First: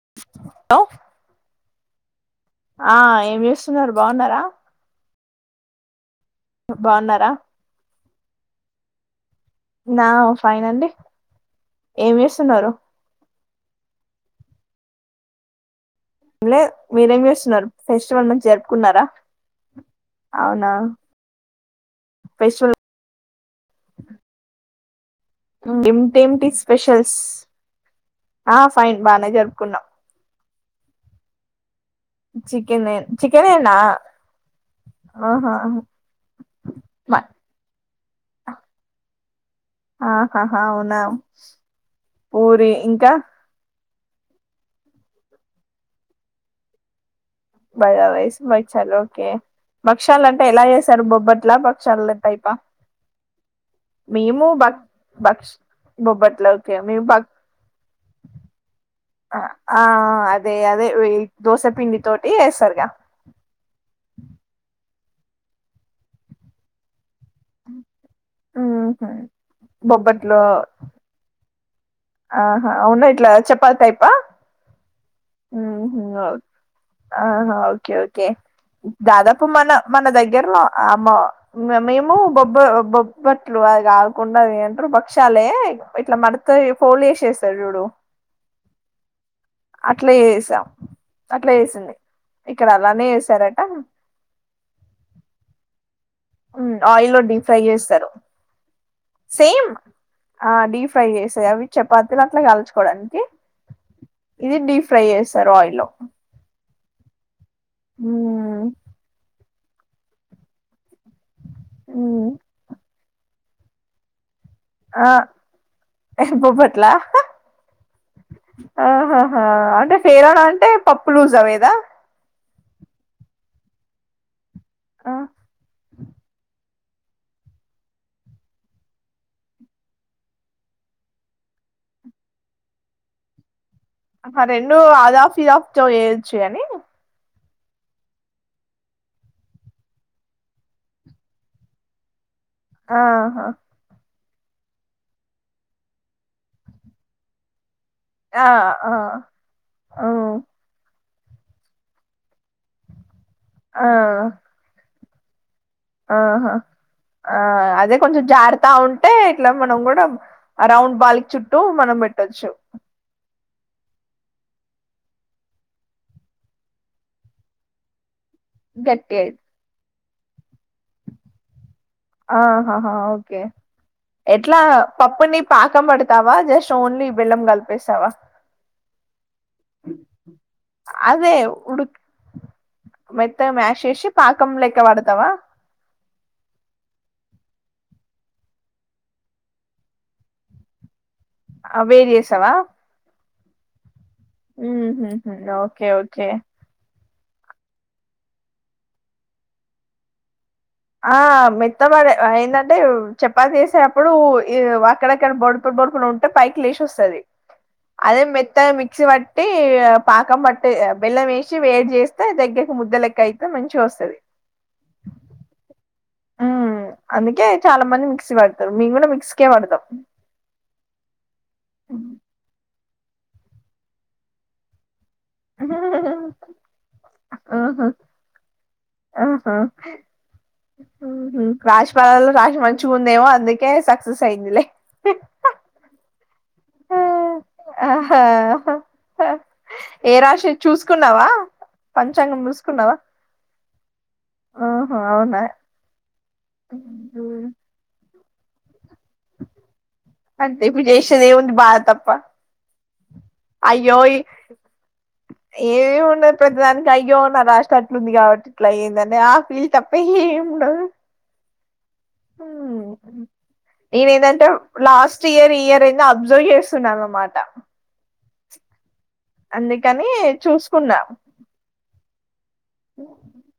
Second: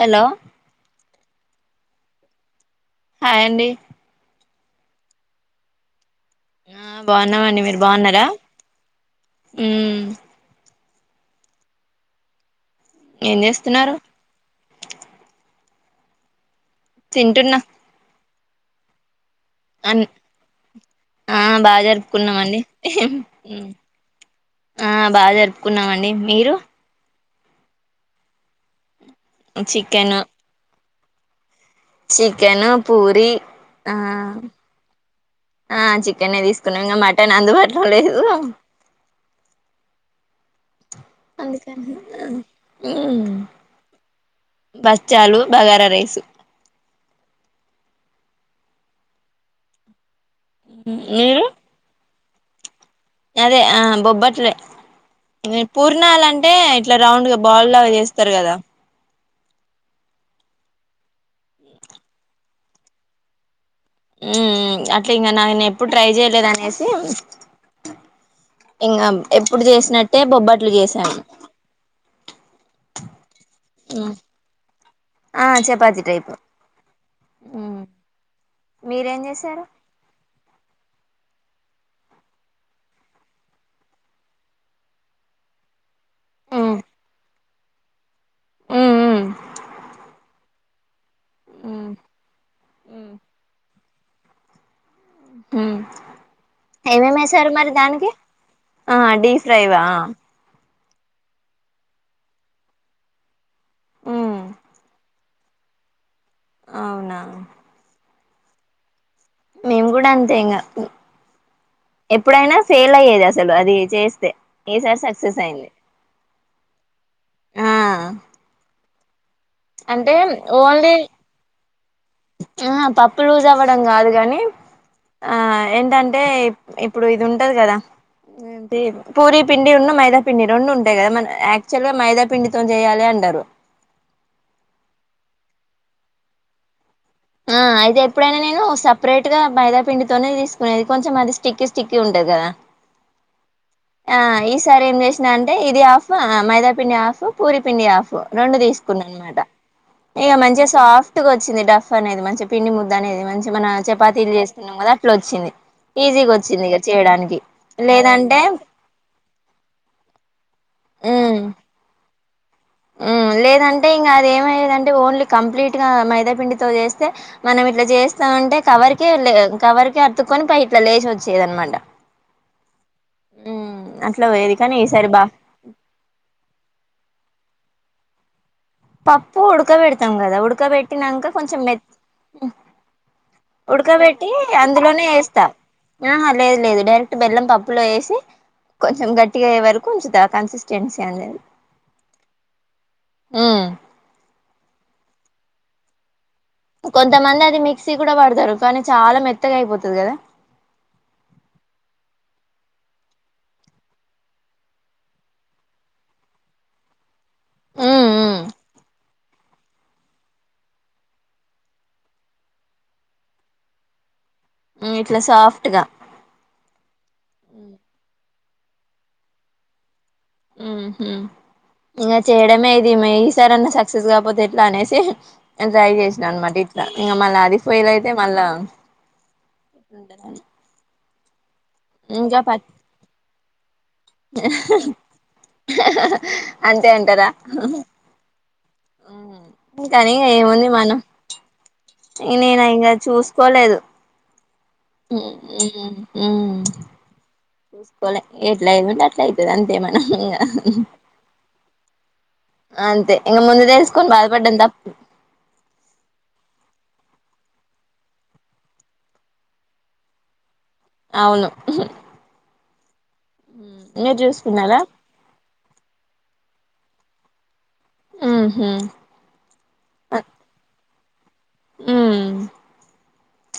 Hello hello ఆ ఏం hi అండి చేస్తున్నారు బాగున్నారా ఆ బాగున్నారా బాగున్నామండి మీరు బాగున్నారా ఉమ్ నా ఫైన్ అండి ఏం చేస్తున్నారు ఏం చేస్తున్నారు అలే మీరేం తింటున్నా చేస్తున్నారు ఫెస్టివల్ మంచి జరుపుకున్నారా అన్ అవునా ఆ బాగా జరుపుకున్నామండి [inaudible] ఫెస్టివల్ బాగా ఏ జరుపుకున్నామండి ఏటి మీరు స్పెషల్స్ ఆ ఫైన్ బాగా జరుపుకున్నాం చికెన్ చికెను చికెన్ పూరి చికెనేనా ఆ ఆహా ఆ చికెన్ తీసుకున్నాం ఇంగ మ- మటన్ అందుబాటులో లేదు ఆహా అవునా అందుకని పూరి ఇంకా ఉమ్ బచ్చాలు బగారా రైసు బజైస్ మక్షాలు ఓకే పక్షాలు అంటే ఎలా చేసారు మీరు బొబ్బట్లా పక్షాలు టైప్రహ అదే ఆ బొబ్బట్రే భక్ష పూర్ణాల బొబ్బట్లా అంటే ఓకే ఇట్లా మేము బ రౌండ్ గా బాల్ చేస్తారు కదా ఆ అదే అదే దోశపిండి తోటి వేస్తారుగా ఊహు అట్లా ఇంగ నాను ఎప్పుడు ట్రై చేయలేదునేసి ఇంగ ఊహు. ఎప్పుడు చేసినట్టే బొబ్బట్లో బొబ్బట్లు చేసాను ఆహా అవునా ఇట్లా చపాతి టైప్ ఆ ఆ చపాతీ టైప్ ఆహా ఓకే ఓకే మీరేం దాదాపు చేశారు మన మన దగ్గర్లో అమ్మ మేము బొబ్బ బొబ్బట్లు అది కాకుండా అది ఏమంటారు భక్ష్యాలే ఇట్లా మడత ఫోల్డ్ చేసేస్తారు చూడు ఉ ఉమ్ అట్లే చేసాం అట్లా చేసింది ఇక్కడ అలానే చేసారట హుం ఉమ్ ఆయిల్ డీప్ ఫ్రై చేస్తారు ఆ డీప్ సేమ్ ఫ్రైవా ఆ డిఫ్ ఫ్రై చేసాయి అవి చపాతీలు అట్లా కాల్చుకోవడానికి ఉమ్ ఇది డీప్ ఫ్రై చేస్త స్తరు ఆయిల్ లో అవునా ఉమ్ మేము కూడా అంతే ఇంగా మ్మ్ ఎప్పుడైనా ఫెయిల్ అయ్యేది అసలు అది చేస్తే ఈసారి సక్సెస్ అయింది బొబ్బట్లా ఆహా ఆ ఆ అంటే ఫేరనా అంటే పప్పు లూజ్ అవేదా అహా పప్పు లూజ్ అవ్వడం కాదు కాని ఆ ఏంటంటే ఇప్పుడు ఇది ఉంటది కదా ఏంటి పూరి పిండి ఉండు మైదా పిండి రెండు ఉంటాయి కదా యాక్చువల్గా మైదా పిండితోని చేయాలి అంటా రు ఆ రెండు అదాఫ్ ఇదాఫ్ వేయొచ్చు కాని ఆ అయితే ఎప్పుడైనా నేను సపరేట్ గా మైదా పిండితోనే తీసుకునేది కొంచెం అది స్టిక్కీ స్టిక్కీ ఉంటది కదా ఆహా ఆ ఈ సారి ఏం చేసినా అంటే ఇది హాఫ్ మైదా పిండి హాఫ్ పూరి పిండి హాఫ్ ఆ రెండు ఆ తీసుకున్నా అనమాట ఇక మ్మ్ మంచిగా సాఫ్ట్ గా వచ్చింది డఫ్ అనేది మంచి పిండి ముద్ద అనేది మంచి మన ఆ చపాతీలు చేస్తున్నాం కదా అట్లా వచ్చింది ఈజీగా ఆహా వచ్చింది ఇక చేయడం ఆ అదే కొంచెం జారతా ఉంటే ఇట్లా మనం కూడా ఆ రౌండ్ బాలికి ఉమ్ చుట్టూ మనం పెట్ ట్టచ్చు ఉమ్ లేదంటే ఇంకా అది ఏమయ్యదంటే ఓన్లీ కంప్లీట్ గా మైదాపిండితో చేస్తే మనం ఇట్లా చేస్తే స్త అంటే కవర్ కే గట్టిగా కవర్ కే అతుక్కొని పై ఇట్లా లేచి వచ్చేది అనమాట ఆహాహా ఓకే అట్లా పోయేది ఎట్లా కానీ ఈసారి బా పప్పుని పాకం పడతావా జస్ట్ ఓన్లీ బెల్లం కలిపేసావా పప్పు ఉడకబెడతాం కదా ఉడకబెట్టినాక అదే కొంచెం మె ఉడు మెత్తగా మ్యాష్ చేసి ఉడకబెట్టి పాకం లెక్క అందులోనే పడతావా వేస్తాం అహా లేదు లేదు డైరెక్ట్ బెల్లం పప్పులో వేసి కొంచెం గట్టిగయ్యే వరకు ఉంచుతా కన్సిస్టెన్సీ అనేది ఆ వేడి చేస్తావా ఉమ్ ఉమ్ ఉహుహు ఓకే ఓకే కొంతమంది అది మిక్సీ కూడా పడతారు కానీ చాలా మెత్తగా అయిపోతది కదా ఆ మెత్తబడ ఏందాంటే చపాతీ చేసే అప్పుడు ఈ అక్కడక్కడ బొడి పుట్ పడుకుని ఉంటే పైకి లేచి వస్తది అదే మెత్తగ మిక్సీ పట్టి పాకం పట్టి బెల్లం వేసి వేడి చేస్తే తగ్గ ముద్ద లెక్క అయితే మంచిగ వస్తుది ఉమ్ ఇట్లా సాఫ్ట్ గా ఉమ్ అందుకే చాలా మంది మిక్సీ మేము కూడా మిక్సి కే పడతాం ఉమ్ ఉహూ ఇంకా చేయడమే ఇది మ ఈసారన్న సక్సెస్ కాకపోతే ఎట్లా అనేసి ట్రై చేసినా అనమాట ఇట్లా ఇంకా మళ్ళా అది ఆహా ఫెయిల్ అయితే మళ్ళా రాశి ఫలాల్లో ఇంకా ప రాశి మంచిగా ఉందేమో అందుకే సక్సెస్ అయిందిలే అంతే అంటారా ఆహా కనీ ఏ ఇగ రాశి ఏముంది మనం చూసుకున్నావా పంచాంగం నేను ఇంగా చూసుకున్నావా చూసుకోలేదు ఉమ్ ఉ ఎట్లా అయ్యేదుంటే అట్లా అవుతుంది అంతే మనం ఇంగా అంతే ఇప్పుడు చేసేది అయ్యోయి తప్పు ఏమీ ఉన్నది ప్రతిదానికి అయ్యో నా రాశి అట్లుంది కాబట్టి ఇట్లా అయ్యిందని ఆ ఫీల్ తప్ప ఏం అవును మీరు నేనేఏందంటే చూసుకున్నారా లాస్ట్ ఇయర్ ఈ ఇయర్ ఏది అబ్జర్వ్ చేస్ చేస్తాను అన్నమాట ఉహు అందుకని చూసుకున్నా ఉమ్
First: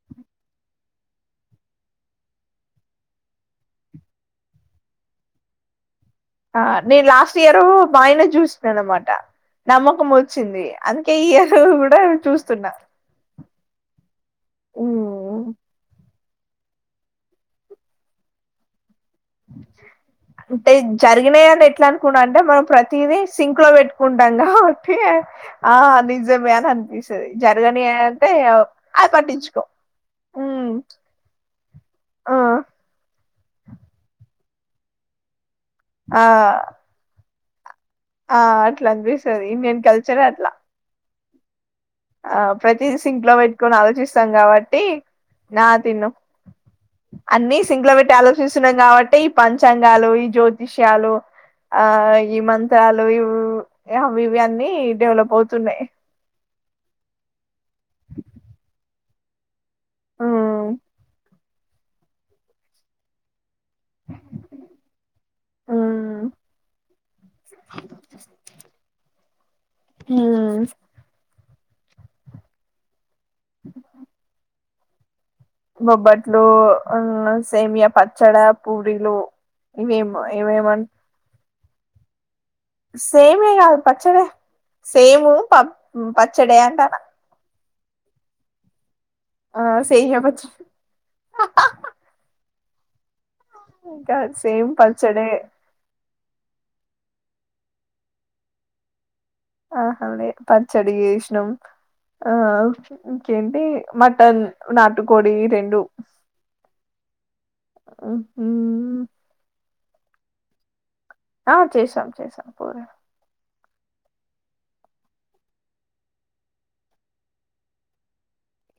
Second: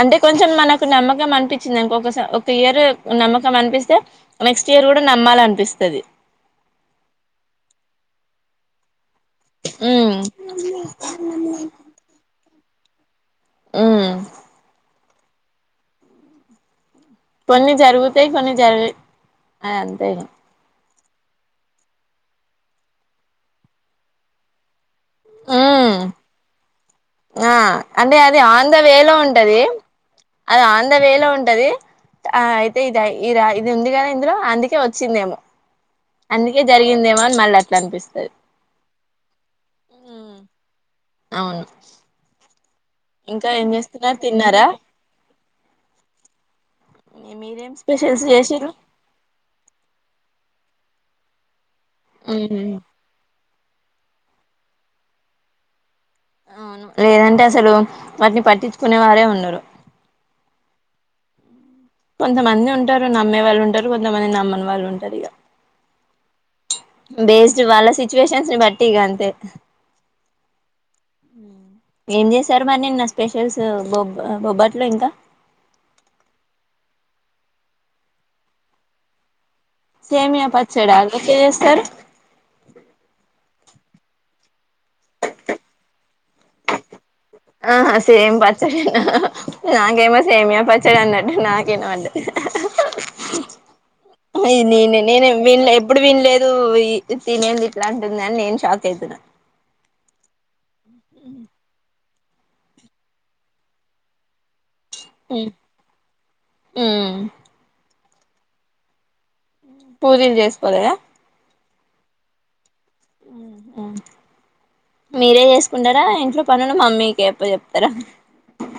అంటే కొంచెం మనకు నమ్మకం అనిపించిందిఅనుకో ఒక ఇయర్ నమ్మకం అనిపిస్తే నెక్స్ట్ ఇయర్ కూడా నమ్మ నమ్మాలనిపిస్తది ఆ నేను లాస్ట్ ఇయరు మా ఆయనది చూసిన అన్నమాట నమ్మకం ఉమ్ వచ్చింది అందుకే ఈ ఇయర్ కూడా చూస్తున్నా ఉమ్ ఉమ్ కొన్ని జరుగుతాయి కొన్ని జరుగై అది అంతే ఇగా జరిగినయని ఎట్లా అనుకున్నా అంటే మనం ప్రతీదీ సింక్ లో పెట్టుకుంటాం క ఆ ఉమ్ నిజమే అని అనిపిస్ ఆ అంటే అది ఆన్దవేలో ఉంటది పట్టించుకో అది హ్మ్ ఆన్దవేలో ఉంటది ఆ అయితే ఇది ఈ రా ఇది ఉంది కాద ఇందులో అందుకే వచ్చిందేమో ఆ అందుకే జరిగిందేమో అని మళ్ళ అ ఆ అట్లా అనిపిస్తది ఇండియన్ కల్చరే అట్లా అవును ఆ ప్రతీది సింక్ లో ఇంకా పెట్టి ఏం చేస్తున్నారు ఆలోచిస్తాం తిన్నారా కాబట్టి నా తిన్నం అన్ని మీరేం సింక్లో పెట్టి స్పెషల్స్ చేసిరు ఆలోచిస్తున్నాం కాబట్టి ఈ పంచాంగాలు ఈ జ్యోతిష్యాలు ఆ ఈ మంత్రాలు అవి ఇవి అన్నీ డెవలప్ అవుతున్నాయి అవును లేదంటే అసలు వాటిని పట్టించుకునే వారే ఉండరు హ్మ్ కొంతమంది ఉంటారు నమ్మే వాళ్ళు ఉంటారు కొంతమంది నమ్మని వాళ్ళు ఉంటారు ఇగా హ్మ్ బేస్డ్ వాళ్ళ సిచ్యువేషన్స్ ని బట్టి ఇగా అంతే ఉమ్ ఏం చేసారు మరి నిన్న స్పెషల్స్ బొబ్బ బొబ్బట్లు ఇంకా బొబ్బట్లు, ఆ సేమియ, పచ్చడ పూరీలు ఇవేమో సేమియా ఇవేమంట పచ్చడా అది ఎట్లా చేస్తారు సేమియా కాదు పచ్చడే సేము ప పచ్చడే అంటనా ఆహా సేమ్ పచ్చడే నా ఆ నాకేమో సేమియా సేమీయ పచ్చడి అన్నట్టు నాకు వినపడ్డది ఇంకా సేమ్ నేనే పచ్చడే నేనే వీళ్లు ఎప్పుడు వి లేదు ఈ తిను ఏంది ఇట్లా అంటుంది అని నేను షాక్ అయితున్న ఆహా పచ్చడి చేసినం ఆ ఇంకేంటి మటన్ నాటుకోడి రెండు ఉమ్ ఉహు పూరీలు చేసుకోలేదా ఆ చేసాం చేసాం కూర మీరే జేసుకుంటరా ఇంట్లో పనులు, మమ్మీకే అప్ప చెప్తర.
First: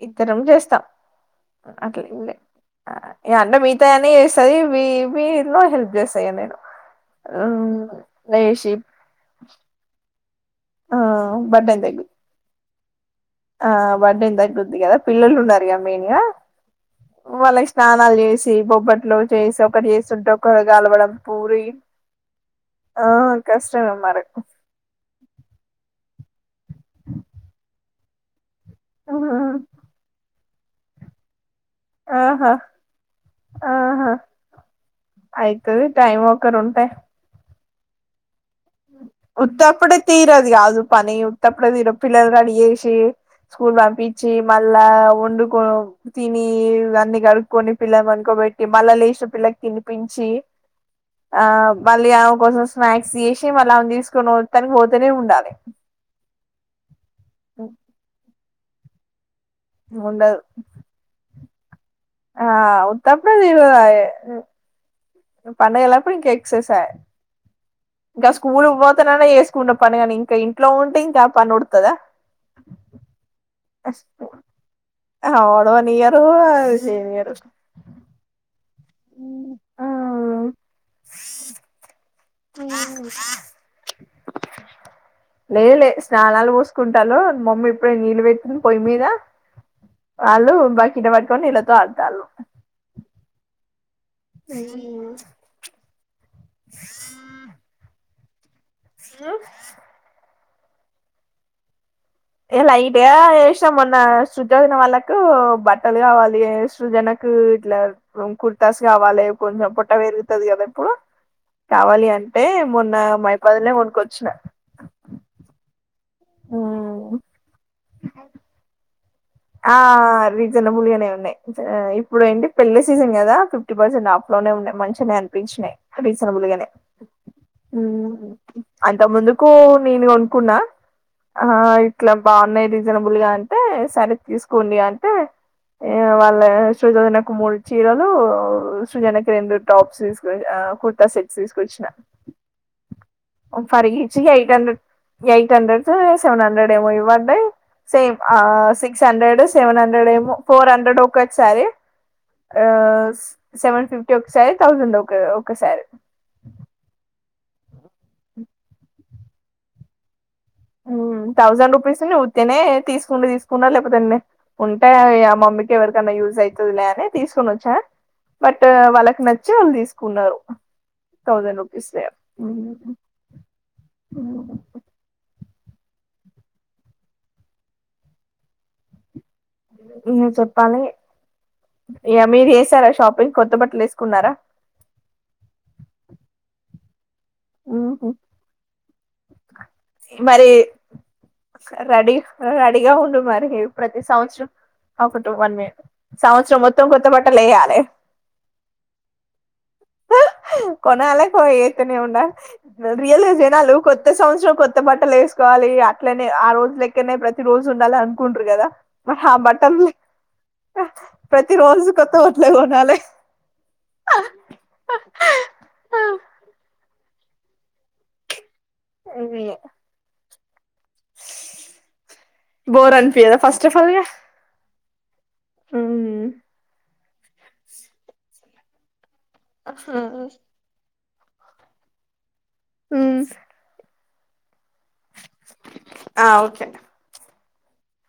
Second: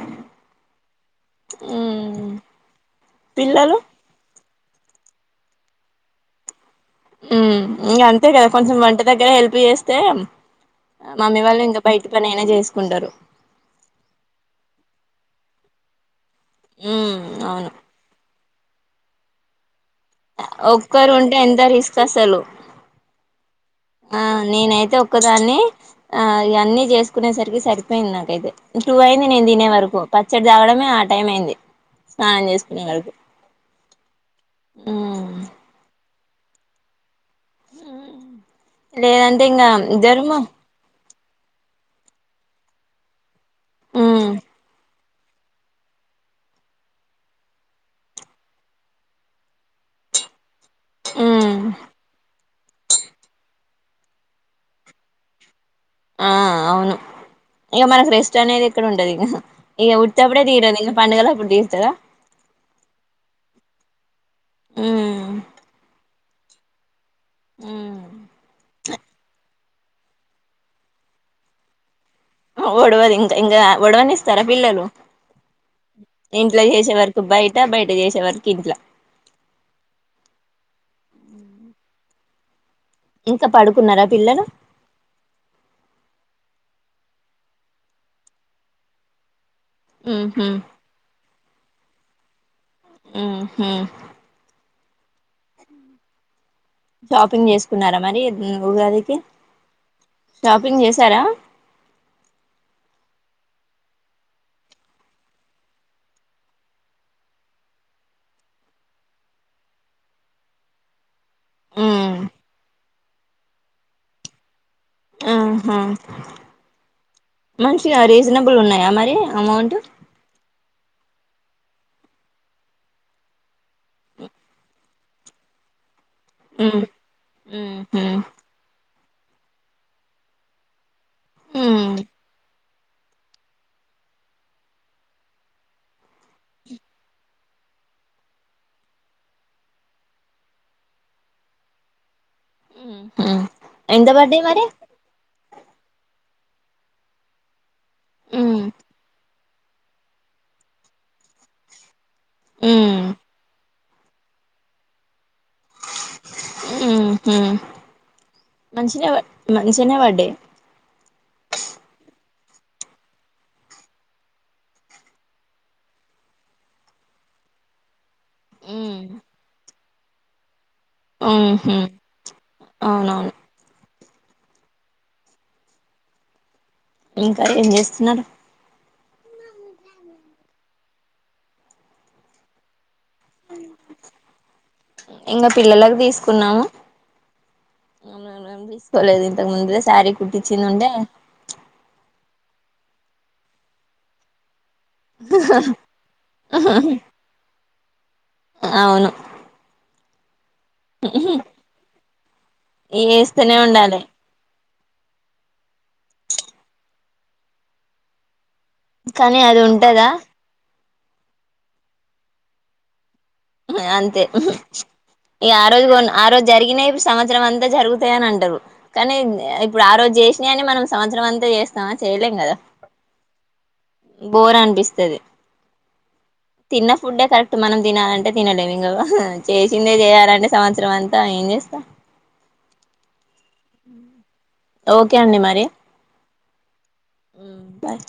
ఇద్దరం జేస్తాం అట్లేం మ్మ్ లే పిల్లలు అదే వీ మీలో హెల్ప్ చేస్తా ఇగ నేను ఉ ఇగ అంతే కదా లేసి కొంచెం వంట దగ్గర హెల్ప్ చేస్తే ఆ మమ్మీ వాళ్ళు ఇంగ బర్డన్ తగ్గు బయట పనైన జేసుకుంటారు ఆ బర్డన్ దగ్గుద్ది గదా, పిల్లలు ఉన్నారుగా మెయిన్ గా. మ్మ్ వాళ్ళకి అవును స్నానాలు జేసీ, బొబ్బట్లూ చేసి, ఒకటి చేసి. సొం [unintelligible] గాలవడం ఒక్కరు ఉంటే ఎంత పూరి రిస్క్ అసలు ఆ‌ కష్టమే మరిపు గాన్నీ ఆ ఇగ అన్నీ చేసుకునేసరికి సరిపోయింది నాకైతే టూ అయింది నేన్ దినే వరకు, పచ్చడి దాగడమే ఆ టైం అయింది. స్నానం ఆహా చేసుకునే వరకు ఆహా ఉమ్ అయితది టైము కనుంటే ఊఉ ఉత్తప్పుడే తీరేది కాదు పని తప్పుడే దినం పిల్లలు రెడీ చేేసీ, స్కూల్ ఉమ్ వంపిచ్చీ మళ్ళా ఓ ఒండుకో తినీ ఇవన్ని కలుప్కొని పిల్లన్ పనుకోబట్టి, మళ్ళ లేసి పిల్లకి తినిపించి. కి ఆ ఉమ్ మళ్లీ ఆమె కోసం స్నాక్స్ చేసి తే మళ్ళ ఆమెను తీసుకొని వత్తని పోతనే ఉండాలి ఆ అవును ఇగ మనకు రెస్ట్ అనేది ఎక్కడ ఉంటది ఇగ ఇగ ఉండదు ఉత్తప్పుడే దీరదు, ఇంగ పండుగ లాప్పుడు దీరుతదా. ఆ ఉత్తపుడే దీరదాయే ఉమ్ పండగలప్పుడు ఇంకా ఎక్సేసై, ఉమ్ ఇంకా స్కూల్ పోతేనన్న ఎస్. కున్న పని గాని ఇంక ఇంట్లో ఉంటే ఇంక ఆ పని ఊడుతదా. ఆ ఓడవదు ఇంకా ఇంగా ఒడవనిస్తారా పిల్లలు. ఓడవనియ్యరు ఇంట్లో చేసే వరకు చేయనియ్యరు బయట బయట చేసే వరకు ఇంట్ల ఇంకా పడుకున్నారా పిల్లలు లే లే స్నానాలు వోస్ కుంటాల్లు మమ్మీ ఇప్పుడే నీళ్ళు వెట్టింది పొయ్ మీద ఉహు వాళ్లు బకిట్ వట్కొని నీళ్లతో ఆడుతాల్లు ఊహు ఊమ్ షాపింగ్ జేసుకున్నారా మరి ఉ ఉగాదికి షాపింగ్ జేసారా ఏ లైట్గా ఏశ్నం మొన్న శృతి వదిన వాళ్ళకూ బట్టలు గావాలి సృజన. కూ ఇట్లా కుర్తాస్ గావాలె, కొంచెం పొట్ట వెరుగుతది గదా ఇప్పుడు. కావాలి ఉమ్ అంటే మొన్న మైపాదుల్నే కొనుకొచ్చిన ఆహా మంచిగా రీజనబుల్ ఉన్నాయా మరి అమౌంట్ ఆ రీజనబుల్గనే ఉన్నయ్ ఇప్పుడు ఏంటి పెళ్ళి సీజన్ గదా ఫిఫ్ టి పర్సెంట్ హాఫ్ లోనే ఉన్నయ్, మంచినే అనిపించినయ్. రీసనబులుగనే ఉమ్ ఊ ఉహు అంత ముందుకూ నేను కొనుక్కున్నా ఆ ఉమ్ ఇట్లా బాగున్నాయ్ ది రీజనబుల్ గా అంటే సరే తీసుకోండి అంటే ఇయ వాళ్ళ సృజ [unintelligible] మూడు చీరలూ, సృజనకి రెండు టాప్స్ తీసుక [unintelligible] అ ఆ కుర్తా సెట్స్ ఈస్కొచ్చిన, ఉహు ఫర్ ఎంత ఈచ్ పడ్డాయి ఎయిట్ మరి హండ్రెడ్ ఎయ్. టెండర్సూ సెవెన్ హండ్రెడేమో ఇవ్ వడ్డయ్ సేమ్ ఆ ఉమ్ సిక్ ఎడ్ సెవన్ హండ్రెడేమో ఫోర్ హండ్రెడ్ ఒకట్ సారి ఆ ఉమ్ సెవెన్ ఫిఫ్టీ ఒకసాయ్ థౌజండ్ ఒక ఒకసారి హూ మంచినె వ మంచియనే వడ్డయ్ ఊ థౌజండ్ రూపీస్ నీ ఉత్తినే తీసుకుంటే తీసుకుంటా లేకపోతే లే ఉంటే ఆ మమ్మీకి ఎవరికన్నా యూస్ అయితదిలే అని తీసుకుొని వచ్చా బట్ ఉమ్ వాళ్ళకి నచ్చి వాళ్ళు తీసుకున్నారు థౌసండ్ ఉహు రుపీస్ వే ఉం అవునవును ఉమ్ ఇంకా ఏం చేస్తున్నారు నువ్వే చెప్పాలి ఇగా మీరు చేస్తారా షాపింగ్ కొత్త బట్టలు ఎసుకున్నారా ఇంకా పిల్లలకు తీసుకున్నాము [inaudible] నేనేం తీసుకోలేదు ఇంతకు ముందుదే శారీ కుట్టించిిందిండే సా రెడీ రెడీగా ఉండు మరి ప్రతి సంవత్సరం ఒక టు వన్ మీ సంవత్సరం మొత్తం కొత్త బట్టలు ఎయాలే అవును కొనాలే కో ఏతనే ఉండ రియల్ ఏస్తూనే జనాలు ఉండాలి కొత్త సంవత్సరం కొత్త బట్టలు ఎసుకో వాలి ఇగ అట్లేనే ఆ రోజు లెక్కనే ప్రతి రోజు ఉండాలి అనుకుంటుారు కదా మరి ఆ కానీ అది బట్టలు ఉంటదా ప్రతి రోజు కొత్త బట్టలే కొన్నాాలే అంతే ఈ ఆ రోజు కొ ఆ రోజు జరిగినావి సంవత్సరం అంతా జరుగుతాయని అంటారు కానీ ఇప్పుడు ఆ రోజు చేసినా అని మనం సంవత్సరం అంతా చేస్తామా చేయలేం కదా బోర్ అనిపియదా ఫస్ట్ ఆఫ్ ఆల్ బోర్ అనిపిస్తుది గా తిన్న ఫుడ్డే కరెక్ట్ మనం తినాలంటే తినలేము ఇంకా చేసిందే చేయాలంటే సంవత్సరం అం తా ఏం చేస్తా ఉమ్ ఓకే అండి మరి ఆ ఓకే ఉమ్ బాయ్